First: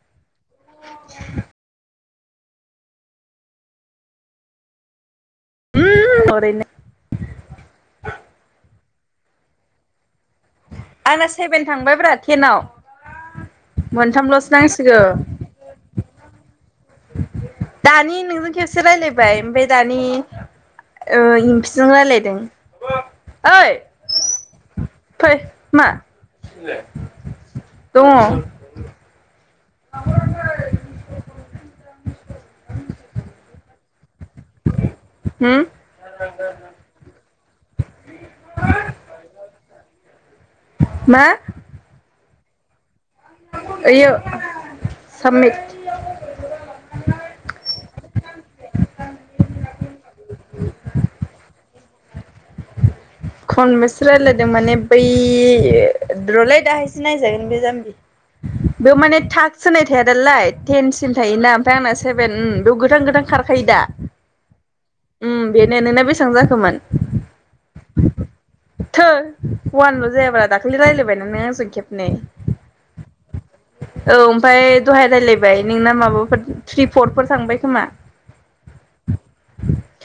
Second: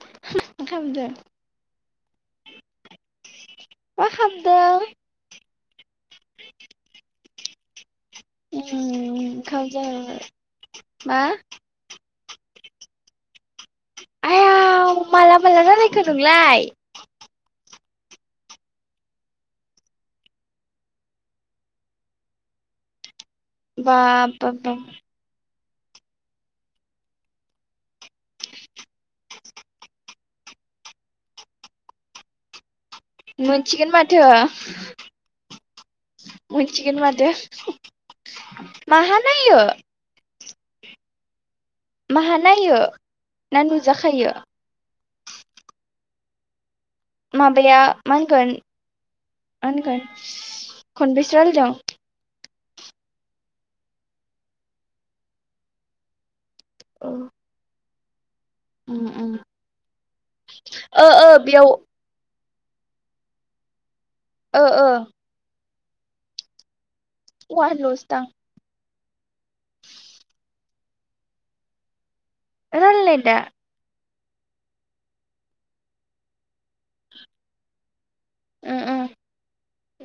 [unintelligible] मा खालामदों उम दङ ओरैनो उम ओंखाम जाबाय आंना सेभेन थांबायब्रा टेनाव मोनथामल'सो आयाव नांसिगौ माला माला रायलायखो नोंलाय दानि नोंजों खेबसे रायलायबाय ओमफ्राय दानि ओ इमफिजों रायलायदों ओइ बा बाफ बाफ फै मा दङ मोनसिगोन माथो हो मोनसिगोन माथो माहा नायो मा माहा नायो ना ओइयो नुजाखायो साबमिट माबाया मा होनगोन मा होनगोन खनबेसे रायलायदों खनबेसे रायज्लायदों माने बै र'लै दाहायसो औ नायजागोन बे जाम्बि बेयाव उम माने उम टाक्स होनाय थाया दालाय ओ टेनसिम ओ थायोना बेयाव ओमफ्राय आंना सेभेन बेयाव गोथां गोथां खारखायो दा ओ ओ बेनो नोंना बेसबां जाखोमोन ववानलसो दां थो वानल' जायाब्रा दाखालि रायलायबाय ना नों आं जों खेबनै रायलायनाय दा औ ओमफाय दहाय राय्लायबाय नोंना माबाफोर थ्रि फरफोर थांबाय खोमा ओ ओ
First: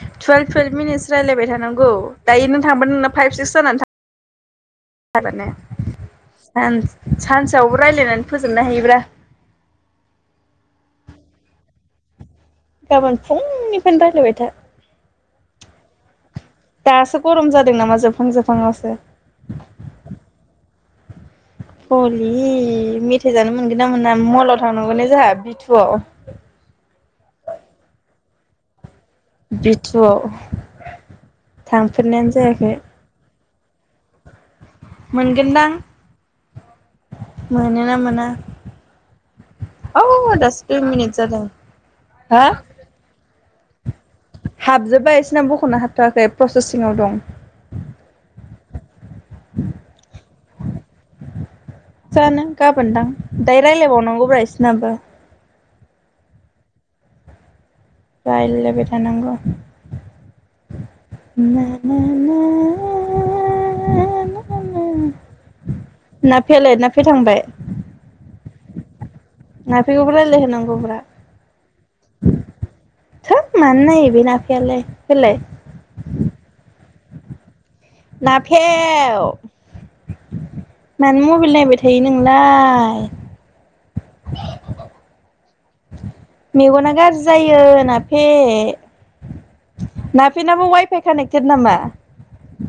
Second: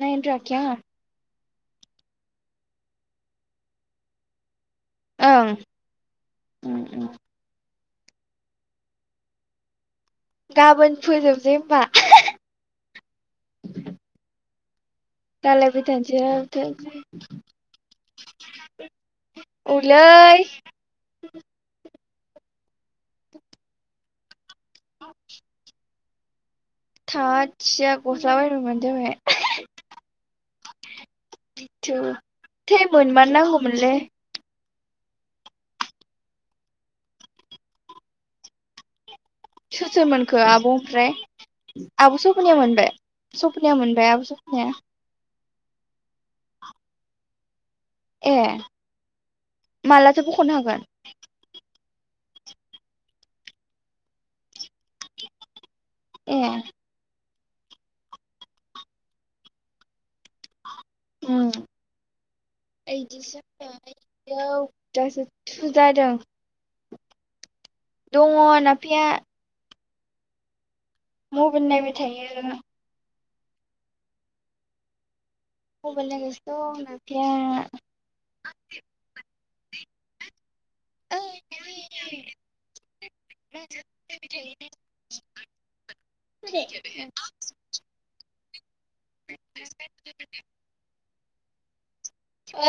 नायनो रोङाखै आङो टुवेल्भ मिनिटस रायलायबाय थानांगौ दायो नों थांबा नोंना फाइभ सिक्स जानानै था ओं [unintelligible] उम सान उम सानसेयावबो रायज्लायनानै फोजोबनानै हायोब्रा गाबोन फोजोबसै होमबा गाबोन फुंनिफ्रायनो रायलायबाय था रायलायबाय थानोसै रायलायबाय थानोसै दासो गरम जादों नामा जोबहां जोबहाङावसो औलै हलि मेथाइ जानो मोनगोन ना मोना मलाव थांनांगौ ने जोंहा बिथुआव थाथिया गस्ला बायनो मोनबानो जाबाय बि थुआव बि थु थै मोनमार नांगौमोनलै मोनगोनदां मोनोना मोना सोर औ सोर मोनखो दासो आब' दुइ ओमफ्राय मिनिट जादों आब' हा सफनाया मोनबाय सफनाया मोनबाय आब' स हाबजोबाय इसिना बखनो हाबथ'वाखै प्रसेसिङाव दं ए मालाथो बख'नो हागोन जानो गाबोन दां दायो रायलायबावनांगौब्रा इसनाबो ए रायलायबाय थानांगौ ओम ना ना ना [unintelligible] नाफेयालाय नाफेया थांबाय दङ नाफेया नाफेखौबो रायलाय होनांगौब्रा मबेल नायबाय थायो थोद मानो नायो बे नाफेयालाय होलाय मबाइल नायगासिनो दं नाफेया नाफेव मानो ओइ मबाइल ओइ नायबाय थायो नोंलाय [unintelligible] मेगना थायो गाज्रि जायो नाफे नाफिनाबो वाइफाइ कानेक्टेसन नामा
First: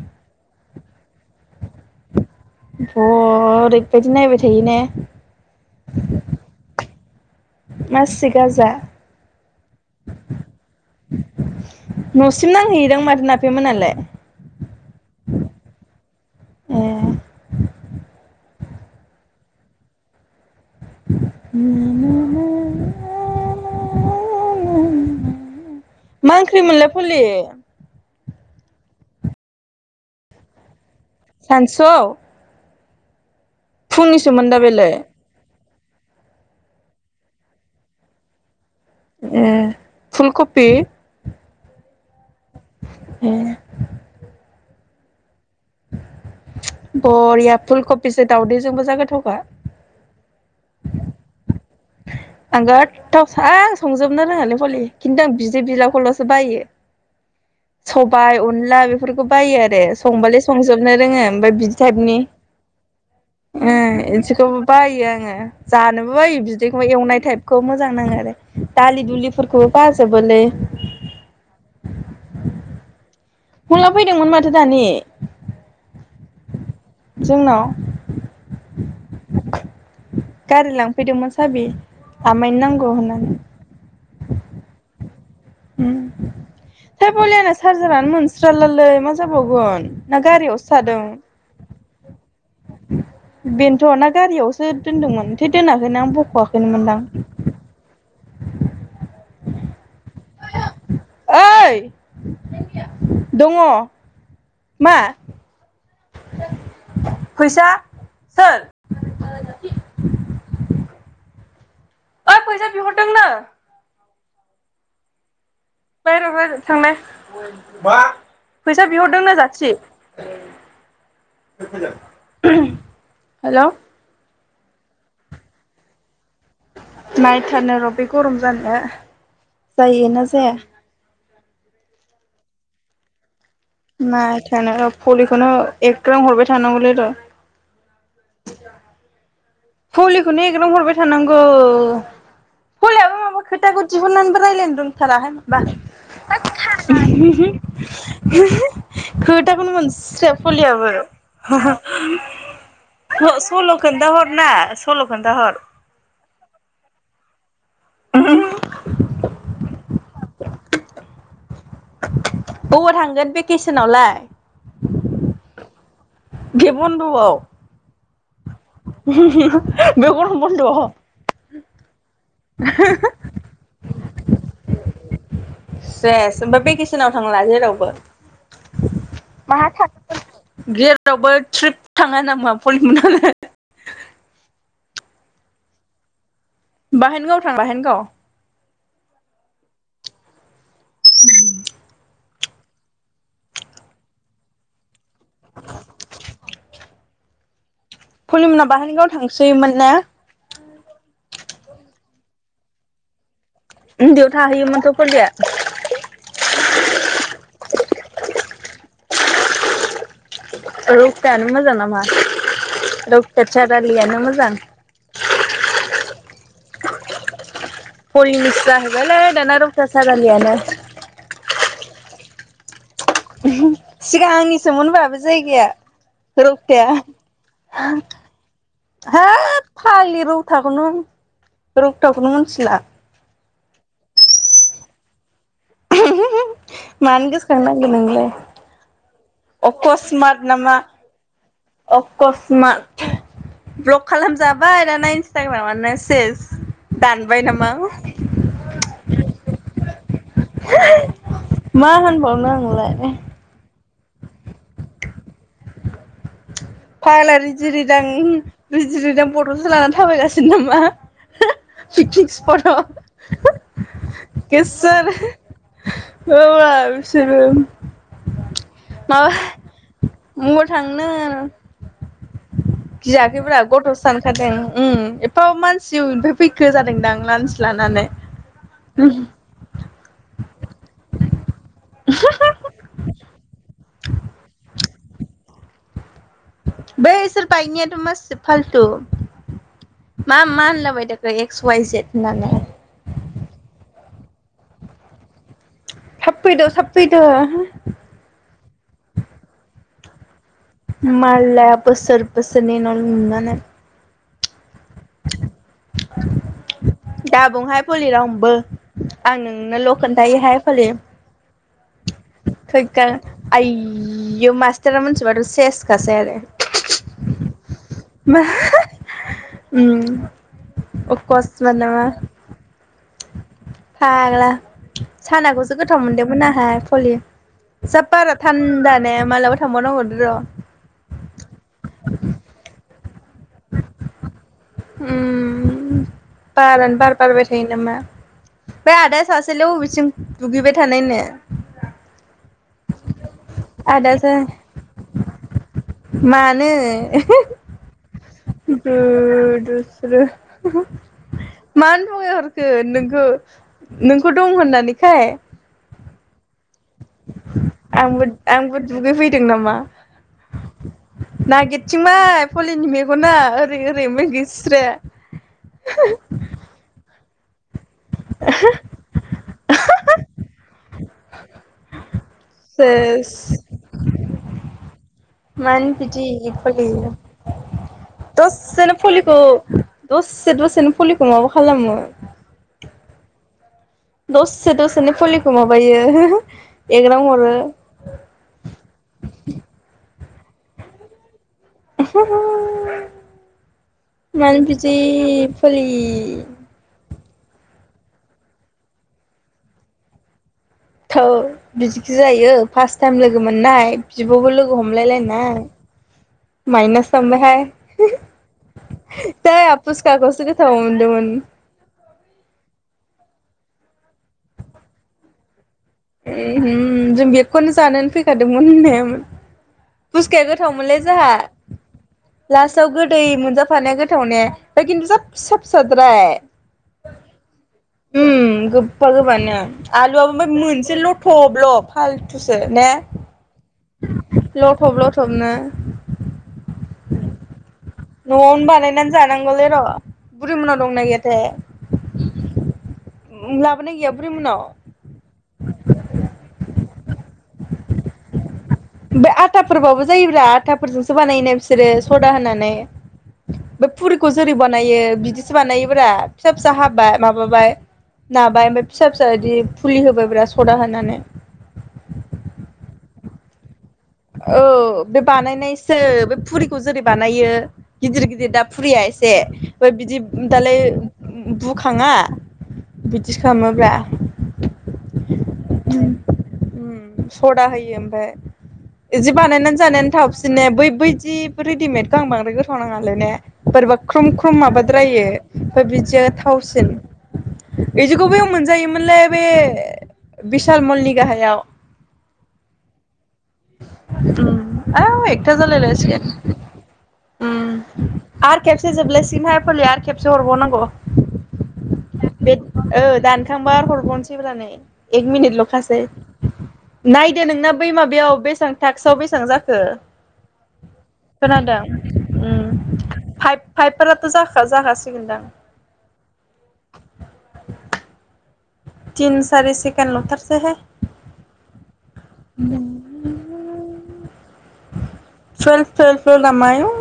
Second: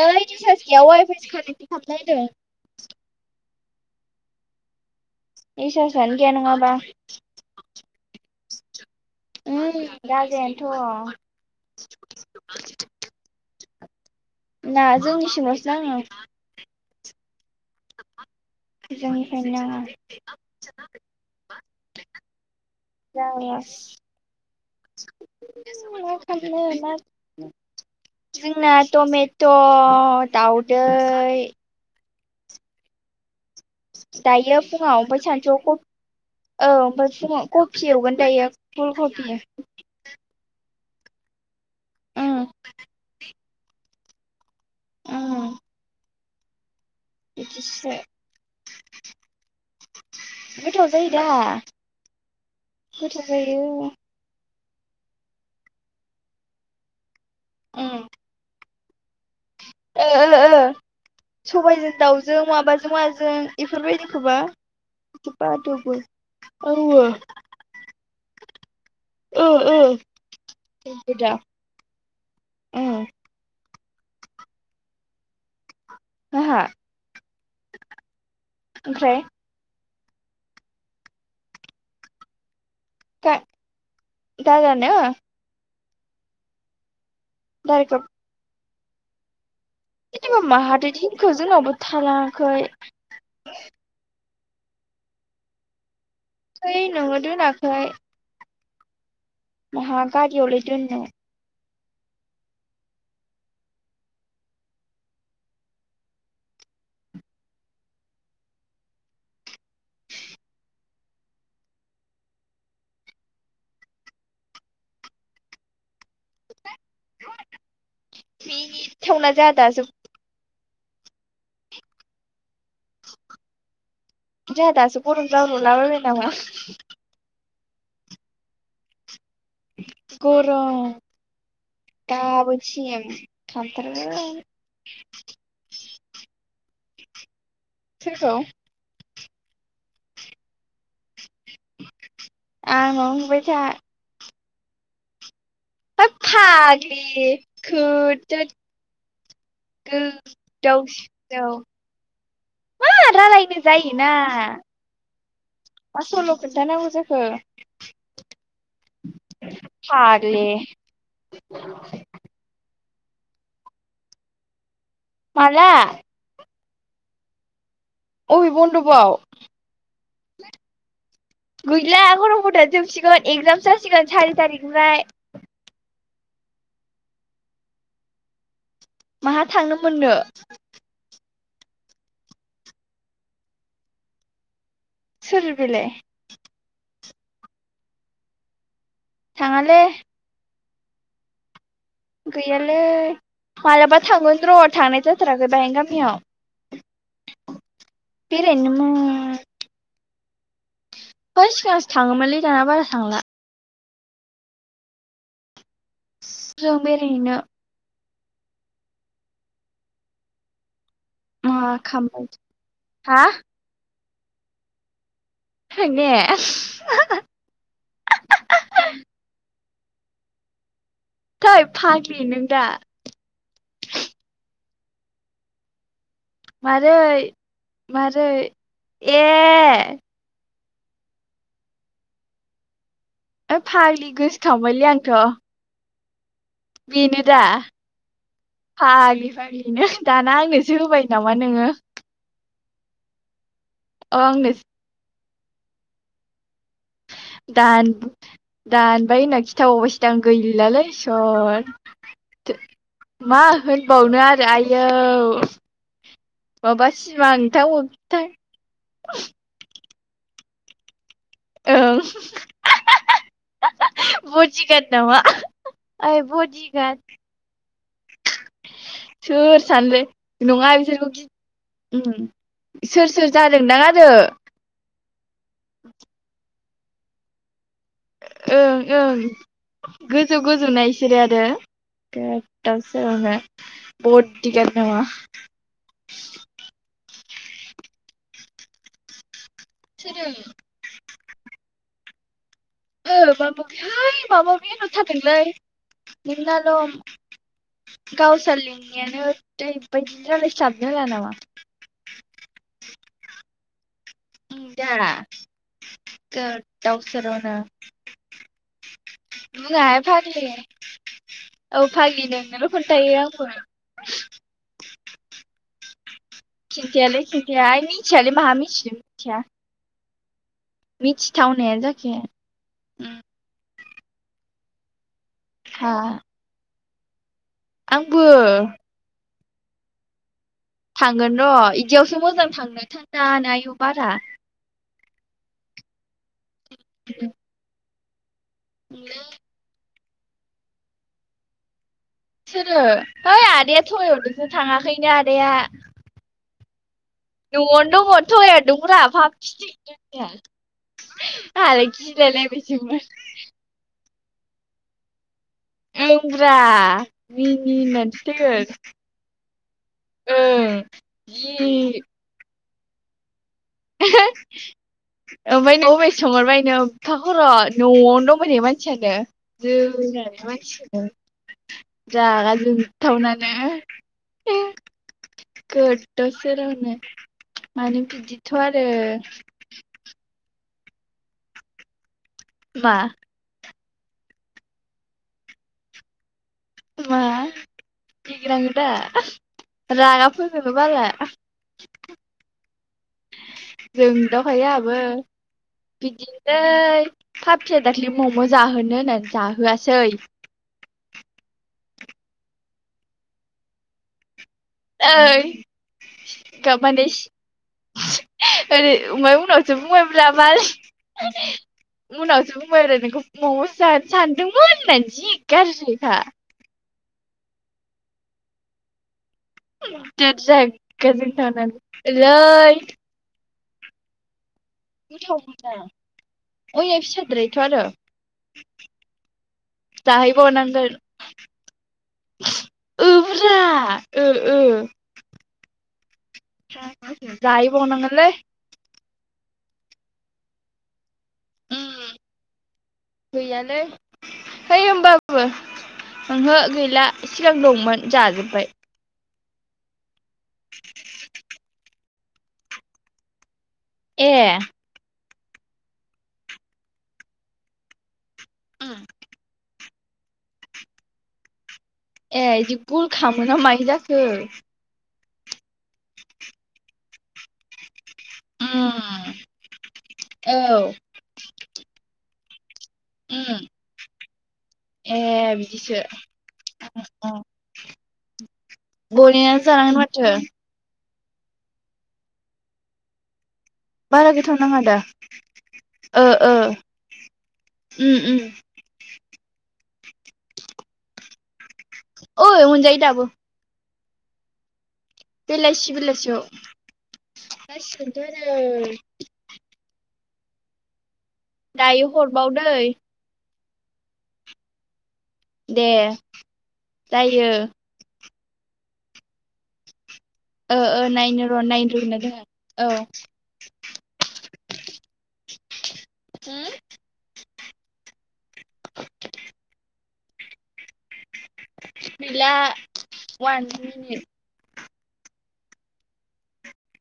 ओइ रिसार्ज गैया वाइफाइसो कानेक्टेट खालामनायनो बह ओरैबायदि नायबाय थायो ने रिसार्चानो गैया नङाबा मासि गाजा राजायानोथ' न'सिम नांहैदां माथो नाफेमोनालाय नाङा जोंनिसिमल'सो नाङो ए जोंनिफ्राय नाङा जारलासो [unintelligible] मा ओंख्रि खालामनो मोनलाय मा फुलि [unintelligible] जोंना टमेट' दावदै हुनस दायो मोनदा बेलाय फुङाव ओमफ्राय सानसुआव औ ओमफ्राय फुङाव कफि एवगोन दायो फुल कफि ए फुलकपि ओं हे ओम बरिया बिदिसो फुलकबिसो दावउदैजोंबो जा गाथावखा गोथाव जायो दा आं गोथाव सां संजोबो नो रोङालै भलि खिन्थु आं बिदै बिलाखौल'सो बायो उम सबाय अनला बेफोरखौ बायो आरो ओ ओ संबालाय संजोबनो रोङो ओमफ्राय बिदि सबायजों टाइपनि [unintelligible] ओ माबाजों माजों इफोरबायदिखौबा इसेखौबो बायो आङो थिबा दौवो जानोबो बायो बिदैखौ औवो एवनाय था खौ मोजां नाङो आरो दालि दुलिफोरखौबो बाजोबोलै नंगौदा [inaudible] ओम हंला फैदोंमोन माथो दानि आहा जोंनाव ओमफ्राय गारि लांफैदोंमोन साबि आमायनो नांगौ होनना दा दादानो ओम बलि आंना दादाखौ चार्जारानो मोनस्रालालै मा जाबावगोन ना जेनेबा गारियावसो माहाथो थादों दिनखो जोंनावबो थालाङाखै बेनोथ' ना गारियावसो दोनदोंमोन दोनाखैना आं बख'वाखै थै नोंनो दोनाखै माहा गारियावलाय दोननो ओइ दङ मा फैसा सोर [inaudible] ओइ फैसा बिहरदोंनो दे माबार थांलाय मा फैसा बिहरदोंनो मिनिथावना जोंहा जाथि दासो [inaudible] हेलौ जोंहा दासो गरम जाब्रबला बालबाय नामा नायथारनो र बे गरम जानो गरम गाबोनसिम खामथारगोन माथोआनो' भलिखौनो एग्रां हरबाय थानांगौलै र सोरखौ [inaudible] भलिखौनो एग्रां हरबाय थानांगौ आंनाव भलियाबो माबा होनबाय था खोथाखौ दिहुननानैबो रायज्लायनो रोंथाराहाय माबा होद फाग्लि खोदोद खोथाखौनो मोनस्राया भलियाबो गोदावसोदाव रायलायनो सल' खोनथा जायोना हर ना सल' खोनथा हर मा सल' खोन्थानांगौ जाखो फाग्लि अबाव थांगोन भेकेसनावलाय माला बे बन्दवाव अबे बन दबाव बे गरम बन्द'आव गैला गरम बनदआनो जोबसिगोन एक्जाम जासिगोन सारि थारिख निफ्राय सेस होमबा भेकेसनाव थांला जेरावबो माहा थांनो मोननो थांनो जेरावबो ट्रिप थाङा नामा [unintelligible] सोर बेलाय बाहेनगाव थां बाहेनगाव थाङालै गैयालै मालाबा थांगोन र' थांनाय जाथाराखै बाहाय गामियाव पलिमोना बेरायनोनो बाहेनगाव है थांसैयोमोन ने है सिगांसो थाङोमोनलै दाना बारा थांला उन्दैयाव थाहैयोमोनथ फलिया जों बेरायहैनो रौतायानो मा मोजां नामा खामबाय हा रौता सारियालियानो मोजां थांने पलानिसो जाहैबायलै दाना रौता सारिआलियानो थै फाग्लि नों दा [unintelligible] सिगां आंनिसोमोन होमबा बे जायगाया रौताया मारै मारै होद ए फाग्लि रौ ताखौनो रौताखौनो मिथिला ओइ फाग्लि गोसोखांबायलै आंथ बेनो मानो दा गोसोखांनांगौ नोंलाय फाग्लि फाग्लिनो दाना अकसमात नामा आंनोसो होबाय नामा नोङो अकसमात ब्लक अ आंनो खालामजाबाय [unintelligible] इनस्टाग्राम सेज दान दानबाय होनना खिथाबावबायसोदां गै लासै मा होनबावनो इसर आंलाय मा होनबावनो आरो आयौ माबा फाग्ला सिमांथां रिदि रिदां मोगथां रिदि रिदां बट'सो लानानै थाबायगासिनो नामा ओं पिकनिक सिपटाव बडिगार्ड नामा ओइ बडिगार्ड [unintelligible] माबा सोर सानलै मबाव नङा बिसोरखौ थांनो गि उम सोर सोर गियाखैब्रा जादोंदां गथ'सो आरो सानखादों उम ए फा मानसि अबेनिफ्राय फैखो जादोंदां मानसि लानानै ओं ओं गोजौ गोजौ ना इसोरो आरो गोदाव सावनो बदिगाट नामा बैसोर बायनियाथ' मासि फालथु सोरो मा मा होनलाबाय थायो बे एक्स वाइ जेद होननानै ओ माबा थाय माबा माबि होन हर थारदोंलै थाब फैद' थाब नोंनाल' फैद' गावस्रा‌ लिरनायानो ओरैबायदि [unintelligible] नामा मालाया बोसोर बोसोरनि उनाव नुनानै उम दा गोदावसोरावनो दाबुंहाय फलि रावनोबो आं नोंनोल' बुङाहाय फाग्लि खोन्थायोहाय फलि औ फाग्लि नों खैखा आयौ मास्टारा मोनथि बाथ' सेसखासै आरो खिनथायालै खिन्थायालै ओय मिथियालै मा माहा मिथिनो मिथिया उम अफसमान मिथिथावनायानो नामा जाखाया उम फाग्ला सानाखौसो हा गोथाव मोनदोंमोन आंहा पलि जा आंबो बारा थान्दा ने मालाबा थांबावनांगौलै र' थांगोन र' बिदियावसो मोजां थांनो थानदा आयु बारा उम बारानो बार बारबाय थायो नामा बे आदा सा सेलाय अबिथिं दुगैबाय थानायनो [unintelligible] सोरो हैइ आदाया थगाय आदासो हरदोंसो थाङाखैनो आदाया मानो न'आवनो दङ' थगाय हरदोंब्रा फाफि गोदोसोरो आंहालाय मानो गिलाय थगायहरखो लायबायसोमोन। नोंखौ नोंखौ दं होननानैखाय ओं ब्रा आंबो आंबो दुगै फैदों नामा ओं जि नागिरथिंबाय फलिनि मेगना ओरै ओरै ओमफाय गैस्राया [unintelligible] फा खर' न'आवनो दंबाय थायो मानसियानो जोनानै सेस मानसिखौनो रागा जोंथावनानो मानो बिदि गोदाव सोरावनो मानो बिदि सोनो फलिखौ‌ दसे दसेनो फलिखौ माबा खालामो। मा? दसे दसेनि फलिखौ माबायो मा एग्रां हरो एग्राङोदा रागा फोजोङो बाला [inaudible] मानो जोंदावखायो बिदि फलि ओइ फाफिया दाखलि मम' जाहोनो होननानै जाहोआसै थोद बिदिखि जायो फास्ट टाइम लोगो मोननाय। बिब'बो लोगो हमलायलायनाय। माने माइनास थांबायहाय ओरै ओमफ्राय जै उनावसो आफसुसखा बुंबायब्रा गस जि मा गोथाव‌ मोनदोंमोन उनावसो बुंबाय आरो नोंखौ मम'सो जानो सानदोंमोन होननानै जि गाज्रिखा जों बेखौनो जानोनो फैखादोंमोन होनना हायामोन पुस्खाया गोथावमोनलै रागाजों जाहा थांनानै ओलै लासथाव गो दै मोनजाफानाया गोथाव ने ओमफाय खिन्थु जा गोथाव फिसा मोना फिसाद्राय अया फिसाद्रायथ' आरो ओम गोबबा गोबबानो आलुआबो ओमफाय मोन जाहैबावनांगोन एसे लथ'ब ल' फालथुसो ने ओब्रा ओ ओ लथ'ब लथ'बनो जाहै बावनांगोन न'आवनो बानायनानै जानांगौलै र' बुरि मोननाव दंना गैयाथाय उम गैयालै लाबोनाय गैया बुरि मोननाव है होमबा ओहो गैला सिगां दंमोन जाजोबबाय ओमफाय आटाफोरबाबो जायोब्रा आटाफोरजोंसो बानायोना बिसोरो स'दा होनानै बै पुरिखौ ए जेरै बानायो बिदिसो बानायोब्रा फिसा फिसा हाबाय माबाबाय नाबाय ओमफाय उम फिसा फिसा इदि फुलि होबाय ब्रा सदा होनानै ए इदि गल खामोना मायो जाखो औ बे बानायनायसो बे फुरिखौ जेरै बानायो गिदिर गिदिर दा फुरिया एसे उम ओमफाय बिदि औ दालाय बुखाङा बिदि उम खालामोब्रा, ए बिदिसो ओम ओम स'दा होयो ओमफाय इदि बनायनानै बानायनानै जानांगोन जानायानो माथो थाबसिन ने बै बैदि रेडिमेदखौ आं बांद्राय गोथाव नाङालै ने बोरैबा बारा ख्रम गोथाव ख्रम नाङा दा माबाद्रायो ओमफाय ओ बिदिया ओ थावसिन इदिखौ उम उम बैयाव मोनजायोमोनलै बे बिशाल मलनि गाहायाव औ मोनजायो दाबो ओम आ एकथा जालाय बेलासि बेलासियाव लायसिगोन, ओम आरो खेबसे जोबलाय सिन्हा फलि आरो खेबसे हरबावनांगौ दायो बे हरबावदै ओ दान थांबा आरो हरबावनोसैब्रा नै एक दे मिनिटल'खासै नायदो जायो नोंनो बै माबायाव बेसेबां टाक्सआव बेसेबां जाखो ओ ओ नायनो र' खोनादों नायनो रोंगोन ना रोङा ओम औ फाइभ फाइभ [unintelligible] ' जाख जागासिगोनदां [unintelligible] थिन सारि सेकेन लथारसे हाय गैला दों वान मिनिट [inaudible] सोर सोर सोरना मायाव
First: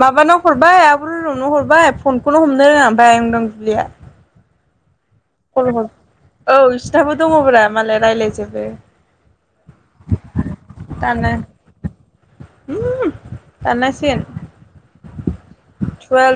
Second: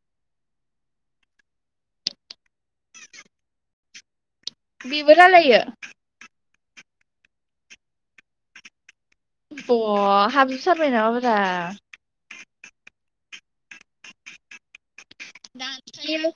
माबाना हरबाय आब रिनुनाव हरबाय फनखौनो हमनो रोंङा ओमफ्राय आयं दांदुब्लिया बेबो रायलायो औ बिसोरनाबो दंङोब्रा मालाय रायज्लायजोबो ब हाबजोब सारबाय नामाब दा जसिन [unintelligible] दांदुलिया